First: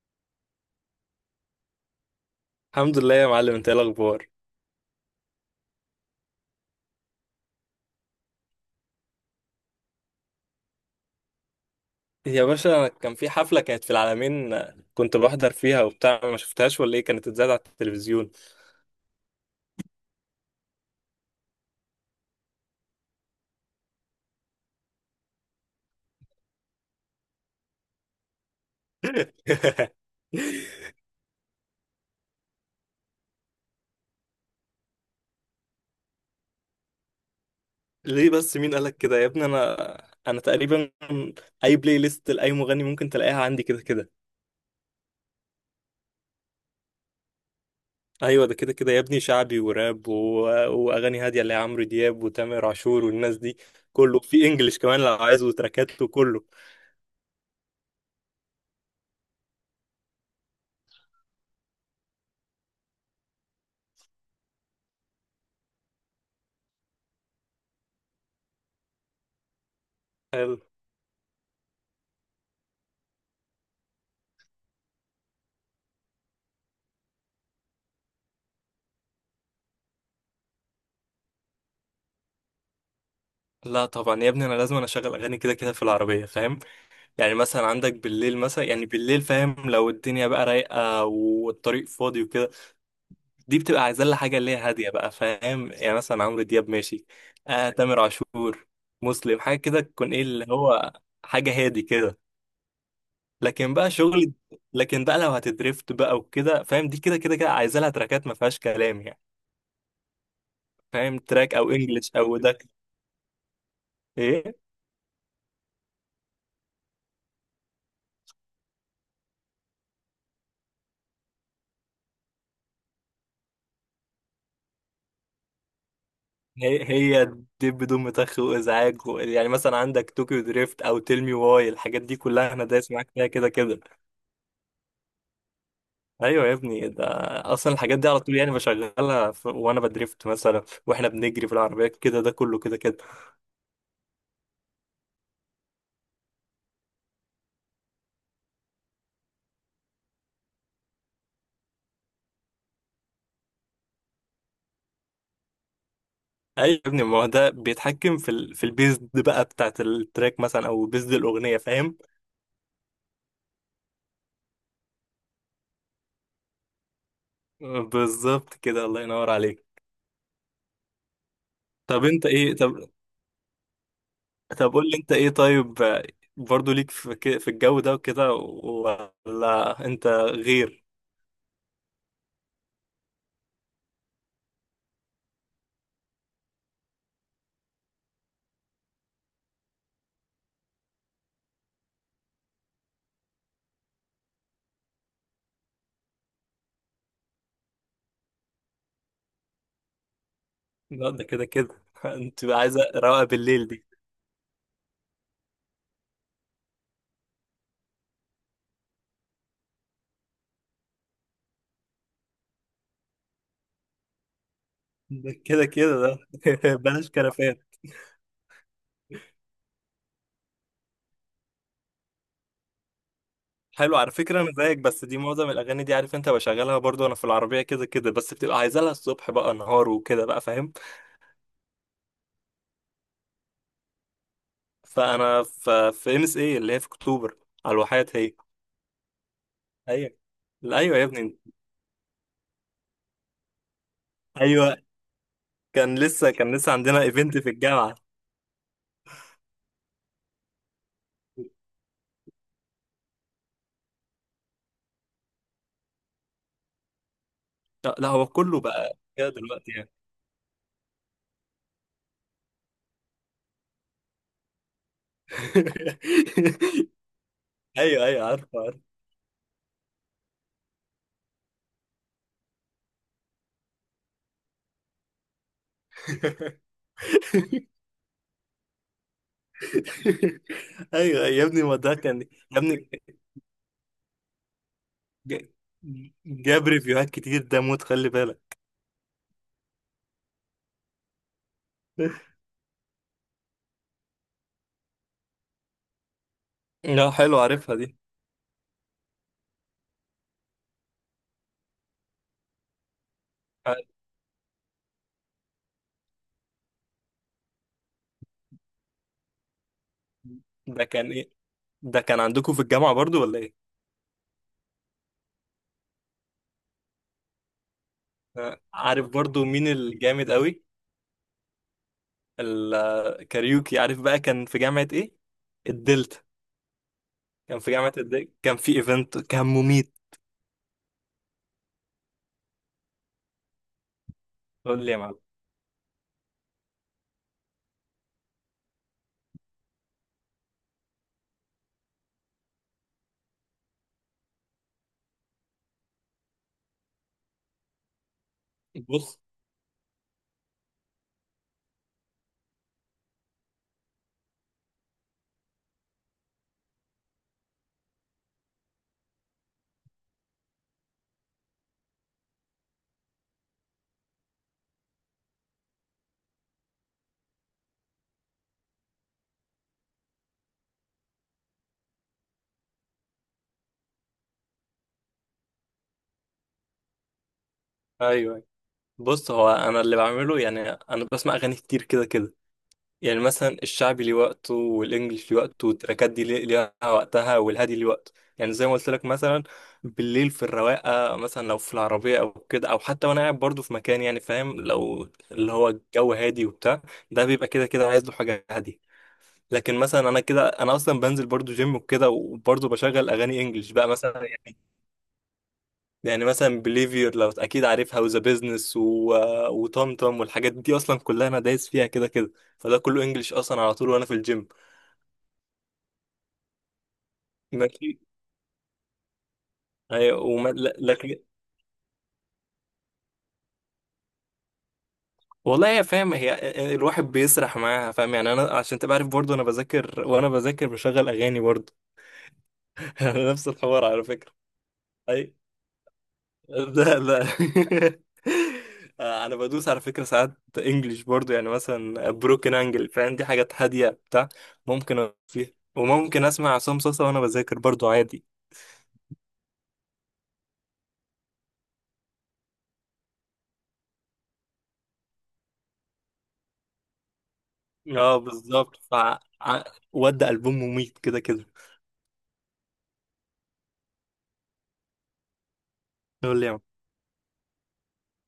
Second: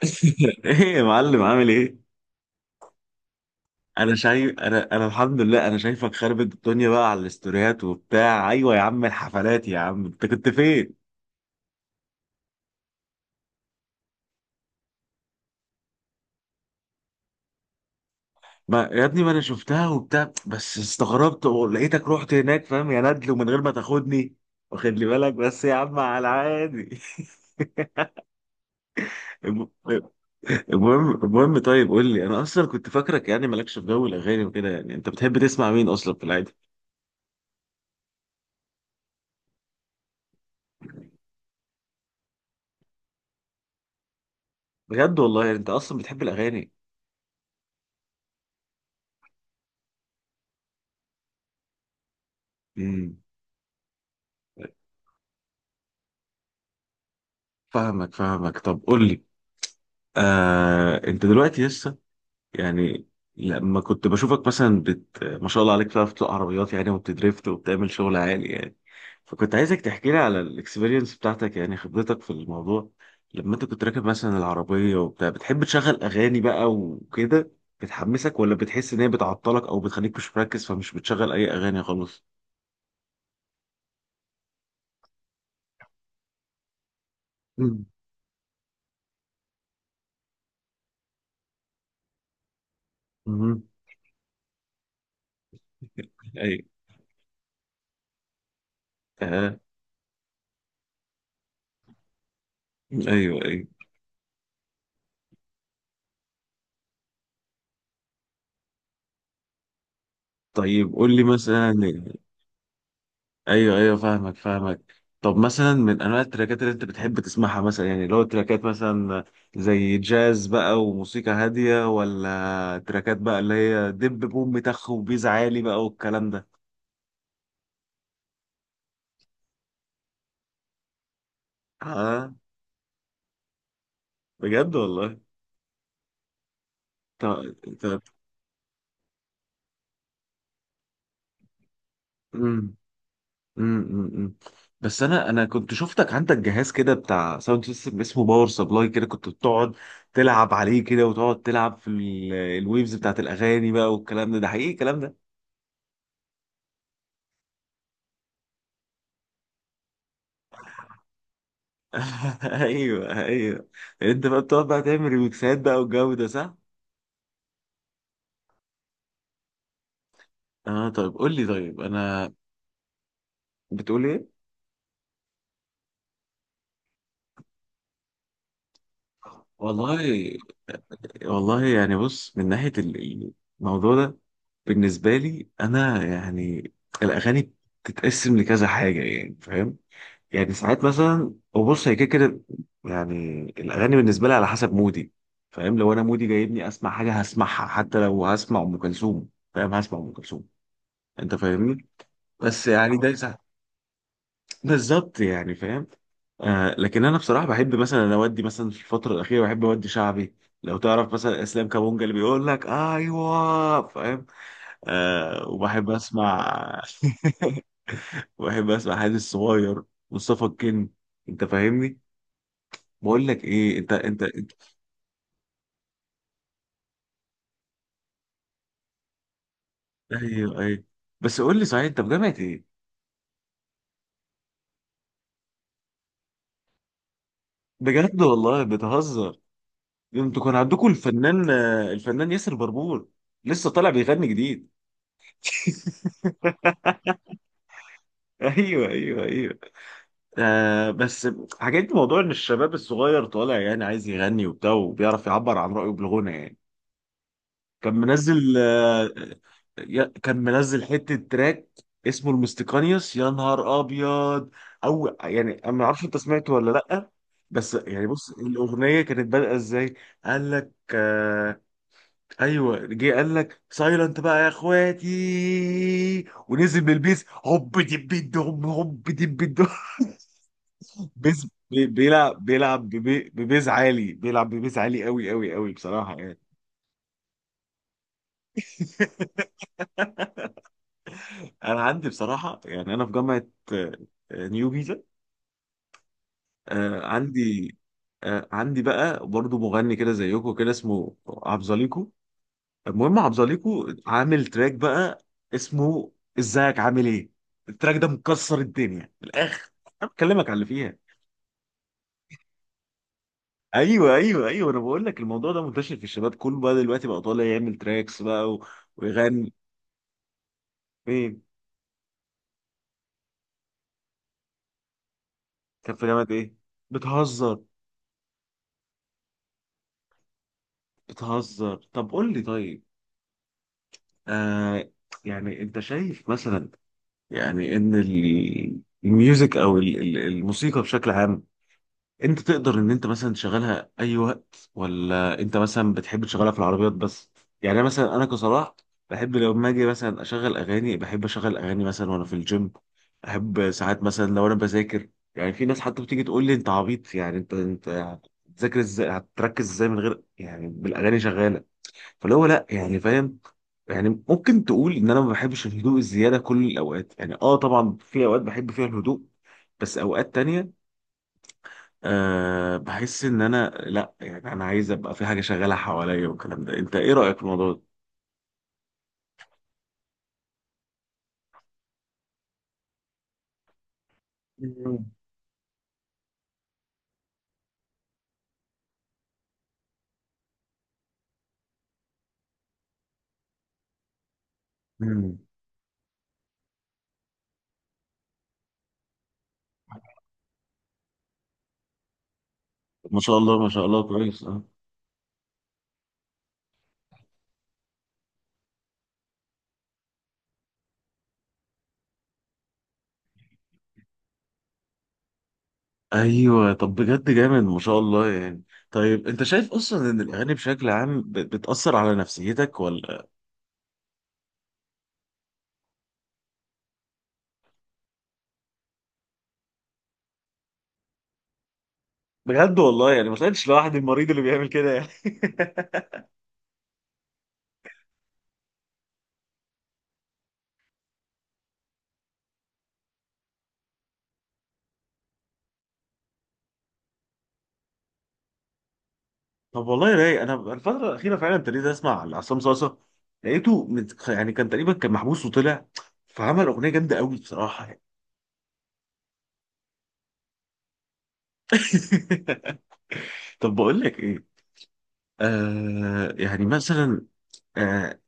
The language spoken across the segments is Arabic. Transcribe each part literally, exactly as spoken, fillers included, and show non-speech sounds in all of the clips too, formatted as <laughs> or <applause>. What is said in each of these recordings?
<laughs> ايه يا معلم، عامل ايه؟ الحمد لله يا معلم، انت ايه انا الاخبار؟ شايف انا انا الحمد لله، انا شايفك خربت الدنيا بقى على الاستوريات وبتاع. ايوه يا عم الحفلات، يا عم انت كنت فين؟ يا باشا، كان في حفله كانت في العالمين. كنت بحضر فيها وبتاع. ما شفتهاش ولا ايه؟ كانت اتذاعت على التلفزيون؟ ما يا ابني، ما انا شفتها وبتاع بس استغربت ولقيتك رحت هناك، فاهم يا ندل؟ ومن غير ما تاخدني، واخد لي بالك بس يا عم على العادي. <laughs> <laughs> الم- المهم المهم طيب قول لي، انا اصلا كنت فاكرك يعني مالكش في جو الاغاني وكده. يعني انت بتحب تسمع مين اصلا في العادي؟ ليه بس؟ مين قالك كده يا ابني؟ انا انا تقريبا اي بلاي ليست لاي مغني ممكن تلاقيها عندي كده كده. بجد والله، يعني انت اصلا بتحب الاغاني؟ ايوه، ده كده كده يا ابني، شعبي وراب و... واغاني هاديه اللي هي عمرو دياب وتامر عاشور امم والناس دي. كله في انجلش كمان لو عايز، وتراكات وكله. فاهمك فاهمك طب قول لي، آه انت دلوقتي لسه يعني، لما كنت بشوفك مثلا بت... ما شاء الله عليك، بتعرف تسوق عربيات يعني وبتدريفت وبتعمل شغل عالي يعني. فكنت عايزك تحكي لي على حلو. الاكسبيرينس بتاعتك، يعني خبرتك في الموضوع. لما انت كنت راكب مثلا العربية وبتاع، بتحب تشغل اغاني بقى وكده؟ بتحمسك، ولا بتحس ان هي بتعطلك او بتخليك مش مركز فمش بتشغل اي اغاني خالص؟ لا طبعا يا ابني، انا لازم انا اشغل اغاني كده كده في العربيه، فاهم؟ يعني مثلا مم. عندك بالليل، مثلا يعني بالليل فاهم، لو الدنيا بقى رايقة والطريق فاضي وكده، دي مهم. بتبقى عايزة لها حاجة اللي هي هادية بقى، فاهم؟ يعني مثلا عمرو ايوه. دياب ماشي، آه تامر عاشور، مسلم، حاجة آه. كده تكون ايه اللي هو حاجة هادي كده. ايوه، ايوه. لكن بقى شغل لكن بقى لو هتدريفت بقى وكده فاهم، دي كده كده كده عايزة لها تراكات ما فيهاش كلام يعني، طيب قول فاهم؟ لي تراك او مثلا. انجلش او ده. ايوه، ايوه، فاهمك ايه، فاهمك طب مثلا من انواع التراكات اللي انت بتحب تسمعها مثلا، يعني اللي هو تراكات مثلا زي جاز بقى وموسيقى هاديه، ولا تراكات بقى اللي هي دب بوم تخ وبيز عالي بقى والكلام ده؟ هي هي دب بدون متخ وازعاج، و... يعني مثلا عندك طوكيو دريفت او تيل مي واي، الحاجات دي اه. كلها انا دايس معاك فيها كده كده. بجد والله. ايوه يا ابني، ده طب. اصلا الحاجات طب دي على طول يعني بشغلها ف... وانا بدريفت مثلا، واحنا بنجري في العربيه كده، ده كله امم كده كده. امم بس انا انا كنت شفتك عندك جهاز كده بتاع ساوند سيستم اسمه باور سبلاي، كده كنت بتقعد تلعب عليه كده وتقعد تلعب في ال- الويفز بتاعت الاغاني بقى والكلام ده. ده حقيقي الكلام ده؟ ايوه يا ابني، ما هو ده بيتحكم في ال... في البيز دي بقى بتاعت التراك مثلا، او بيز دي الاغنيه، فاهم؟ <laughs> ايوه، ايوه. انت بقى بتقعد بقى تعمل ريميكسات بقى والجو ده، صح؟ بالظبط كده، الله ينور عليك. اه طيب، قول لي طيب، طب انت انا... ايه؟ طب بتقول ايه؟ طب قول لي، انت ايه طيب؟ آه، برضو ليك في ك- في الجو ده وكده، ولا انت والله، غير؟ والله يعني بص، من ناحيه ال- الموضوع ده بالنسبه لي انا يعني، الاغاني بتتقسم لكذا حاجه، يعني فاهم؟ يعني ساعات مثلا، وبص هي كده كده، يعني الاغاني بالنسبه لي على حسب مودي، فاهم؟ لو انا مودي جايبني اسمع حاجه هسمعها، حتى لو هسمع ام كلثوم، فاهم؟ هسمع ام كلثوم. لا ده انت كده كده، فاهمني؟ <laughs> انت بس عايزه يعني ده روقه بالليل دي. بالظبط يعني، فاهم. آه، لكن انا بصراحه بحب مثلا، أنا اودي مثلا في الفتره الاخيره بحب اودي شعبي. لو تعرف مثلا اسلام كابونجا اللي بيقول لك ايوه، فاهم؟ ده آه، كده وبحب كده ده. اسمع <laughs> بلاش <laughs> كرفان. بحب اسمع حادث الصغير، مصطفى الكن، انت فاهمني؟ بقول لك ايه، انت حلو على انت, فكره، انا انت... زيك، بس دي معظم الاغاني دي عارف انت بشغلها برضو، انا في العربيه كده كده، بس بتبقى عايزه لها الصبح بقى، نهار وكده بقى، ايوه، فاهم؟ ايوه. بس قول لي صحيح، انت في جامعه ايه؟ فانا في في ام اس اي اللي هي في اكتوبر على الواحات بجد هي. والله، بتهزر. ايوه. انتوا كان لا، عندكم ايوه يا ابني. الفنان، آه، الفنان ياسر بربور، لسه طالع بيغني جديد. ايوه، كان لسه كان لسه <laughs> عندنا ايفنت في الجامعه. ايوه، ايوه، ايوه. آه بس، حكيت لي موضوع ان الشباب الصغير طالع يعني عايز يغني وبتاع وبيعرف يعبر عن رأيه بالغنى يعني. كان لا لا، هو منزل كله بقى آه كده دلوقتي يعني. يا- كان منزل حتة تراك اسمه المستقانيوس، يا نهار ابيض. او يعني انا ما اعرفش انت سمعته ولا <laughs> لا. بس ايوه يعني ايوه بص، عارف عارف. الاغنيه كانت بادئه ازاي؟ قال لك آه ايوه، جه قال لك سايلنت بقى يا اخواتي، ونزل بالبيس <laughs> هوب دب دب هوب دب دب. ايوه يا بيز ابني، ما بي- ده كان بيلعب يا بيلعب ابني. ببي- ببيز عالي، بيلعب ببيز عالي قوي ج- قوي قوي بصراحة يعني. جاب ريفيوهات كتير ده، موت خلي بالك. <laughs> انا عندي <laughs> بصراحة يعني، انا في جامعة آه، آه، نيو جيزة. آه، لا حلو، عارفها عندي دي. آه، عندي بقى برضو مغني كده زيكو كده، اسمه عبزاليكو. المهم عبزاليكو عامل تراك بقى اسمه ازيك عامل ايه. التراك ده مكسر الدنيا من الاخر. انا بكلمك على اللي ده فيها. كان ايه؟ ده كان عندكم في الجامعة برضو ولا ايه؟ ايوه، ايوه، ايوه. انا بقول لك الموضوع ده منتشر في الشباب كله بقى دلوقتي، بقى طالع يعمل تراكس بقى آه، و... عارف برضو ويغني. مين الجامد قوي؟ فين؟ الكاريوكي، عارف بقى، كان في جامعة ايه، كان في الدلتا. جامعة ايه؟ كان بتهزر. في جامعة الدلتا، كان في ايفنت كان مميت. بتهزر. طب قول لي طيب. قول آه. لي يا معلم. يعني انت شايف مثلا، يعني ان ال- الميوزك، او ال- ال- الموسيقى بشكل عام، انت تقدر ان انت مثلا تشغلها اي وقت، ولا انت مثلا بتحب تشغلها في العربيات بس؟ يعني مثلا انا كصلاح، بص، بحب لو ما اجي مثلا اشغل اغاني، بحب اشغل اغاني مثلا وانا في الجيم. احب ساعات مثلا لو انا بذاكر، يعني في ناس حتى بتيجي تقول لي انت عبيط، يعني انت انت هتذاكر ازاي، هتركز ازاي من غير يعني بالاغاني شغاله؟ فاللي هو لا يعني، فاهم؟ يعني ممكن تقول ان انا ما بحبش الهدوء الزياده كل الاوقات، يعني اه طبعا في اوقات بحب فيها الهدوء، بس اوقات تانية أه بحس ان انا لا، يعني انا عايز ابقى في حاجه شغاله حواليا والكلام ده. انت ايه رايك في الموضوع ده؟ ايوه، بص هو انا اللي بعمله، يعني انا بسمع اغاني كتير كده كده. يعني مثلا الشعبي ليه وقته، مم. والانجليش ليه وقته، والتراكات دي ليه- ليها وقتها، والهادي ليه وقته. يعني زي ما قلت لك مثلا بالليل في الرواقه، مثلا لو في العربيه او كده، او حتى وانا قاعد برضه في مكان، يعني فاهم، لو مم. اللي هو الجو هادي وبتاع، ده بيبقى كده كده عايز له حاجه هاديه. لكن مثلا انا كده، انا اصلا بنزل برضه جيم وكده، وبرضه بشغل ما شاء اغاني الله، ما انجليش شاء بقى الله مثلا كويس. يعني. اه. يعني مثلا بليفير لو اكيد عارفها، وذا بيزنس و... وطمطم والحاجات دي اصلا كلها انا دايس فيها كده كده. فده كله انجليش اصلا على طول وانا في الجيم. ايوه. طب بجد جامد، ما شاء ماشي. الله يعني. طيب انت شايف اصلا هي ان وما... الاغاني لا- بشكل لكن عام ب- بتاثر على نفسيتك ولا؟ والله هي فاهم، هي الواحد بيسرح معاها، فاهم يعني، انا عشان تبقى عارف برضه، انا بذاكر، وانا بذاكر بشغل اغاني برضه. بجد <laughs> والله، يعني ما نفس طلعتش الحوار لوحدي على المريض فكرة. اللي بيعمل كده يعني. أي- <laughs> لا لا. <laughs> آه، انا بدوس على فكره ساعات انجليش برضو، يعني مثلا بروكن انجل، فاهم؟ دي حاجات هاديه بتاع، ممكن أقف فيها، وممكن اسمع عصام صاصا وانا بذاكر برضو عادي. طب والله رايق، انا الفتره الاخيره فعلا ابتديت اسمع عصام صاصا. لقيته مت... يعني كان تقريبا كان محبوس وطلع، فعمل اغنيه جامده قوي بصراحه يعني. اه بالظبط، ف ع- ودي البوم مميت كده كده. <laughs> طب بقول لك ايه، آه يقول لي يا عم. يعني مثلا، آه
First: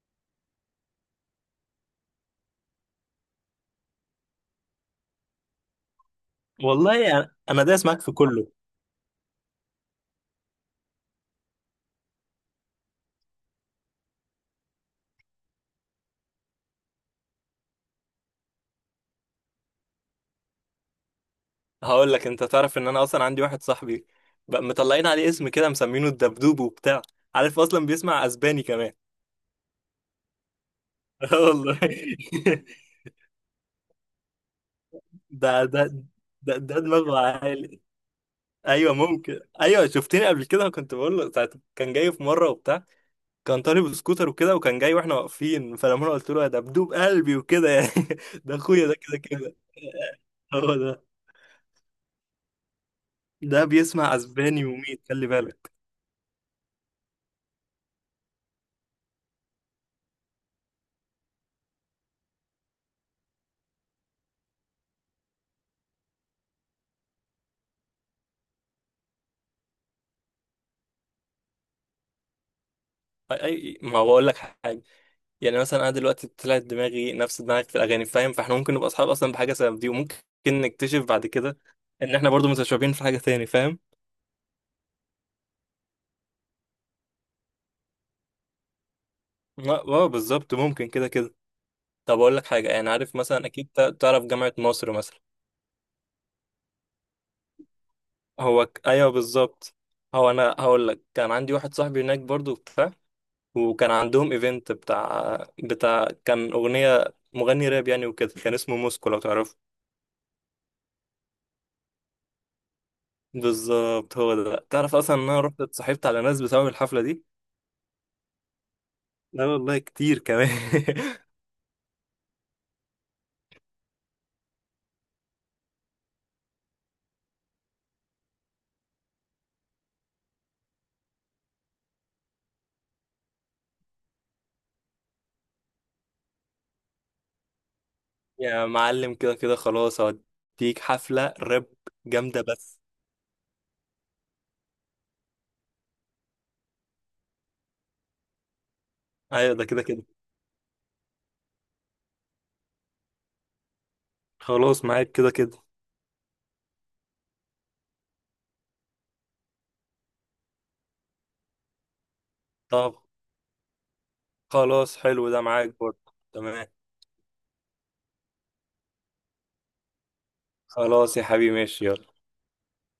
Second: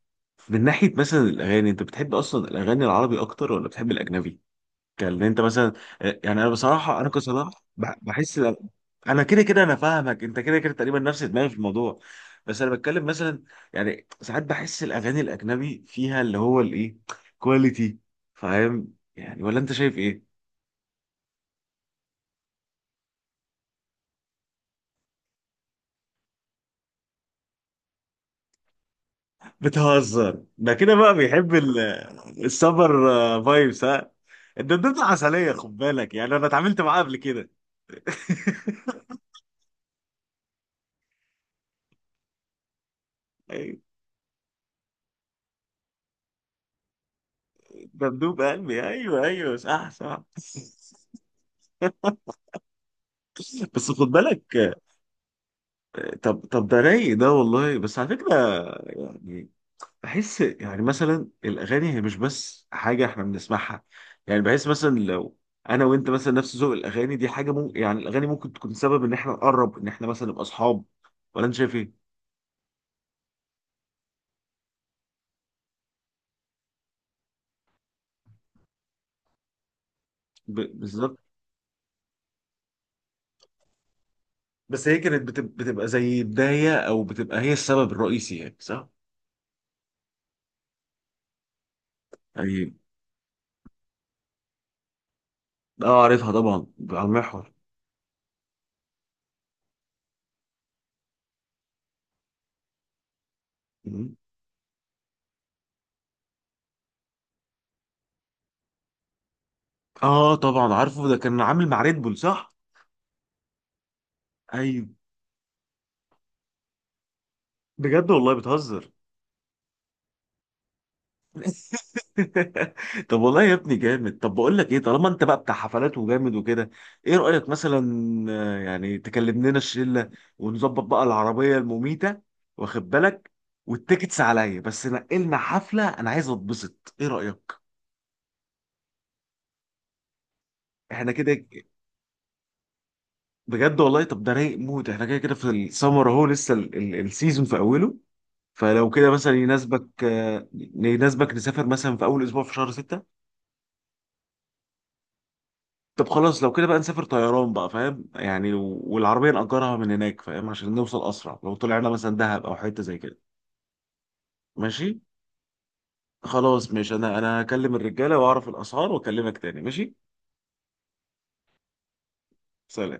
من ناحيه مثلا الاغاني، انت بتحب اصلا الاغاني العربي اكتر ولا بتحب الاجنبي؟ كان انت مثلا... آه، يعني انا والله بصراحه، انا يعني انا كصلاح دايس بح- معاك في بحس كله. إن- انا كده كده، انا فاهمك، انت كده كده تقريبا نفس دماغي في الموضوع. بس انا بتكلم مثلا، يعني ساعات بحس الاغاني الاجنبي فيها اللي هو الايه، كواليتي، فاهم يعني؟ ولا انت شايف ايه؟ هقول لك، انت تعرف ان انا اصلا عندي واحد صاحبي، بقى مطلعين عليه اسم كده مسمينه الدبدوب وبتاع، عارف اصلا بيسمع اسباني كمان. بتهزر. ده كده بقى <laughs> آه بيحب ال- والله. <laughs> السمر، آه، فايبس ها؟ الدبدوب عسلية ده خد ده بالك، يعني انا ده ده اتعاملت معاه قبل دماغه كده. عالي. <laughs> ايوه، ممكن، ايوه شفتني قبل كده كنت بقول له ساعة. كان جاي في مره وبتاع، كان أيوة، طالب سكوتر وكده، وكان جاي واحنا واقفين، فلما انا قلت له ده بدوب قلبي وكده يعني. دبدوب <laughs> ده قلبي، اخويا ده كده ايوه كده. ايوه صح صح. هو ده، ده بس خد بيسمع اسباني بالك. وميت، خلي بالك. آه، طب طب ده رايق ده والله بس، على فكرة يعني. بحس يعني مثلا الاغاني هي مش بس حاجة احنا بنسمعها، يعني بحس مثلا لو انا وانت مثلا نفس ذوق الاغاني، دي حاجة ممكن يعني الاغاني ممكن تكون سبب ان احنا نقرب، ان احنا مثلا نبقى اصحاب، ولا انت شايف ايه؟ أي- أي- ما هو بقول لك حاجه. يعني مثلا انا دلوقتي طلعت دماغي نفس دماغك في الاغاني، فاهم؟ فاحنا ممكن نبقى اصحاب اصلا بحاجه سبب دي، وممكن ب... نكتشف بالظبط بعد كده ان احنا برضو متشابهين في حاجه تاني، فاهم؟ بس هي كانت بتب... بتبقى زي بداية، أو بتبقى هي السبب الرئيسي يعني صح؟ اه آه، بالظبط، ممكن كده كده. طب اقول لك حاجه، يعني يعني عارف مثلا، اكيد تع- تعرف جامعه مصر مثلا. اه، عارفها طبعا على المحور. هو ك... ايوه بالظبط. هو انا هقول لك، كان عندي واحد صاحبي هناك برضو بتاع، وكان مم. عندهم ايفنت بتاع بتاع كان اغنيه مغني راب يعني وكده، كان اسمه موسكو لو تعرفه. اه طبعا عارفه، ده كان عامل مع ريد بول صح؟ بالظبط هو ده، تعرف ايوه. اصلا ان انا رحت اتصاحبت على ناس بسبب الحفله دي. بجد والله بتهزر. لا والله كتير كمان. <laughs> <laughs> طب والله يا ابني جامد. طب بقول لك ايه، طالما انت بقى بتاع حفلات وجامد وكده، ايه رأيك مثلا، آه، يعني تكلم لنا الشلة ونظبط بقى العربية المميتة، واخد بالك؟ والتيكتس عليا، بس نقلنا حفلة انا عايز اتبسط، ايه رأيك؟ يا معلم، كده كده خلاص هوديك احنا كده حفله ك- راب جامده بس. بجد والله طب ده رايق موت، احنا كده كده في السمر اهو، لسه ال- ال- السيزون في اوله. فلو كده مثلا ايوه ده كده كده، يناسبك، آه، يناسبك نسافر مثلا في اول اسبوع في شهر ستة؟ خلاص معاك كده كده. طب خلاص لو كده بقى نسافر طيران بقى، فاهم يعني، و- والعربية نأجرها من هناك فاهم، عشان نوصل اسرع لو طلعنا مثلا دهب او حتة زي طب كده. ماشي. خلاص حلو، ده معاك برضه تمام. خلاص ماشي، انا انا هكلم الرجالة واعرف الاسعار واكلمك تاني، ماشي. خلاص يا حبيبي، ماشي، يلا. سلام.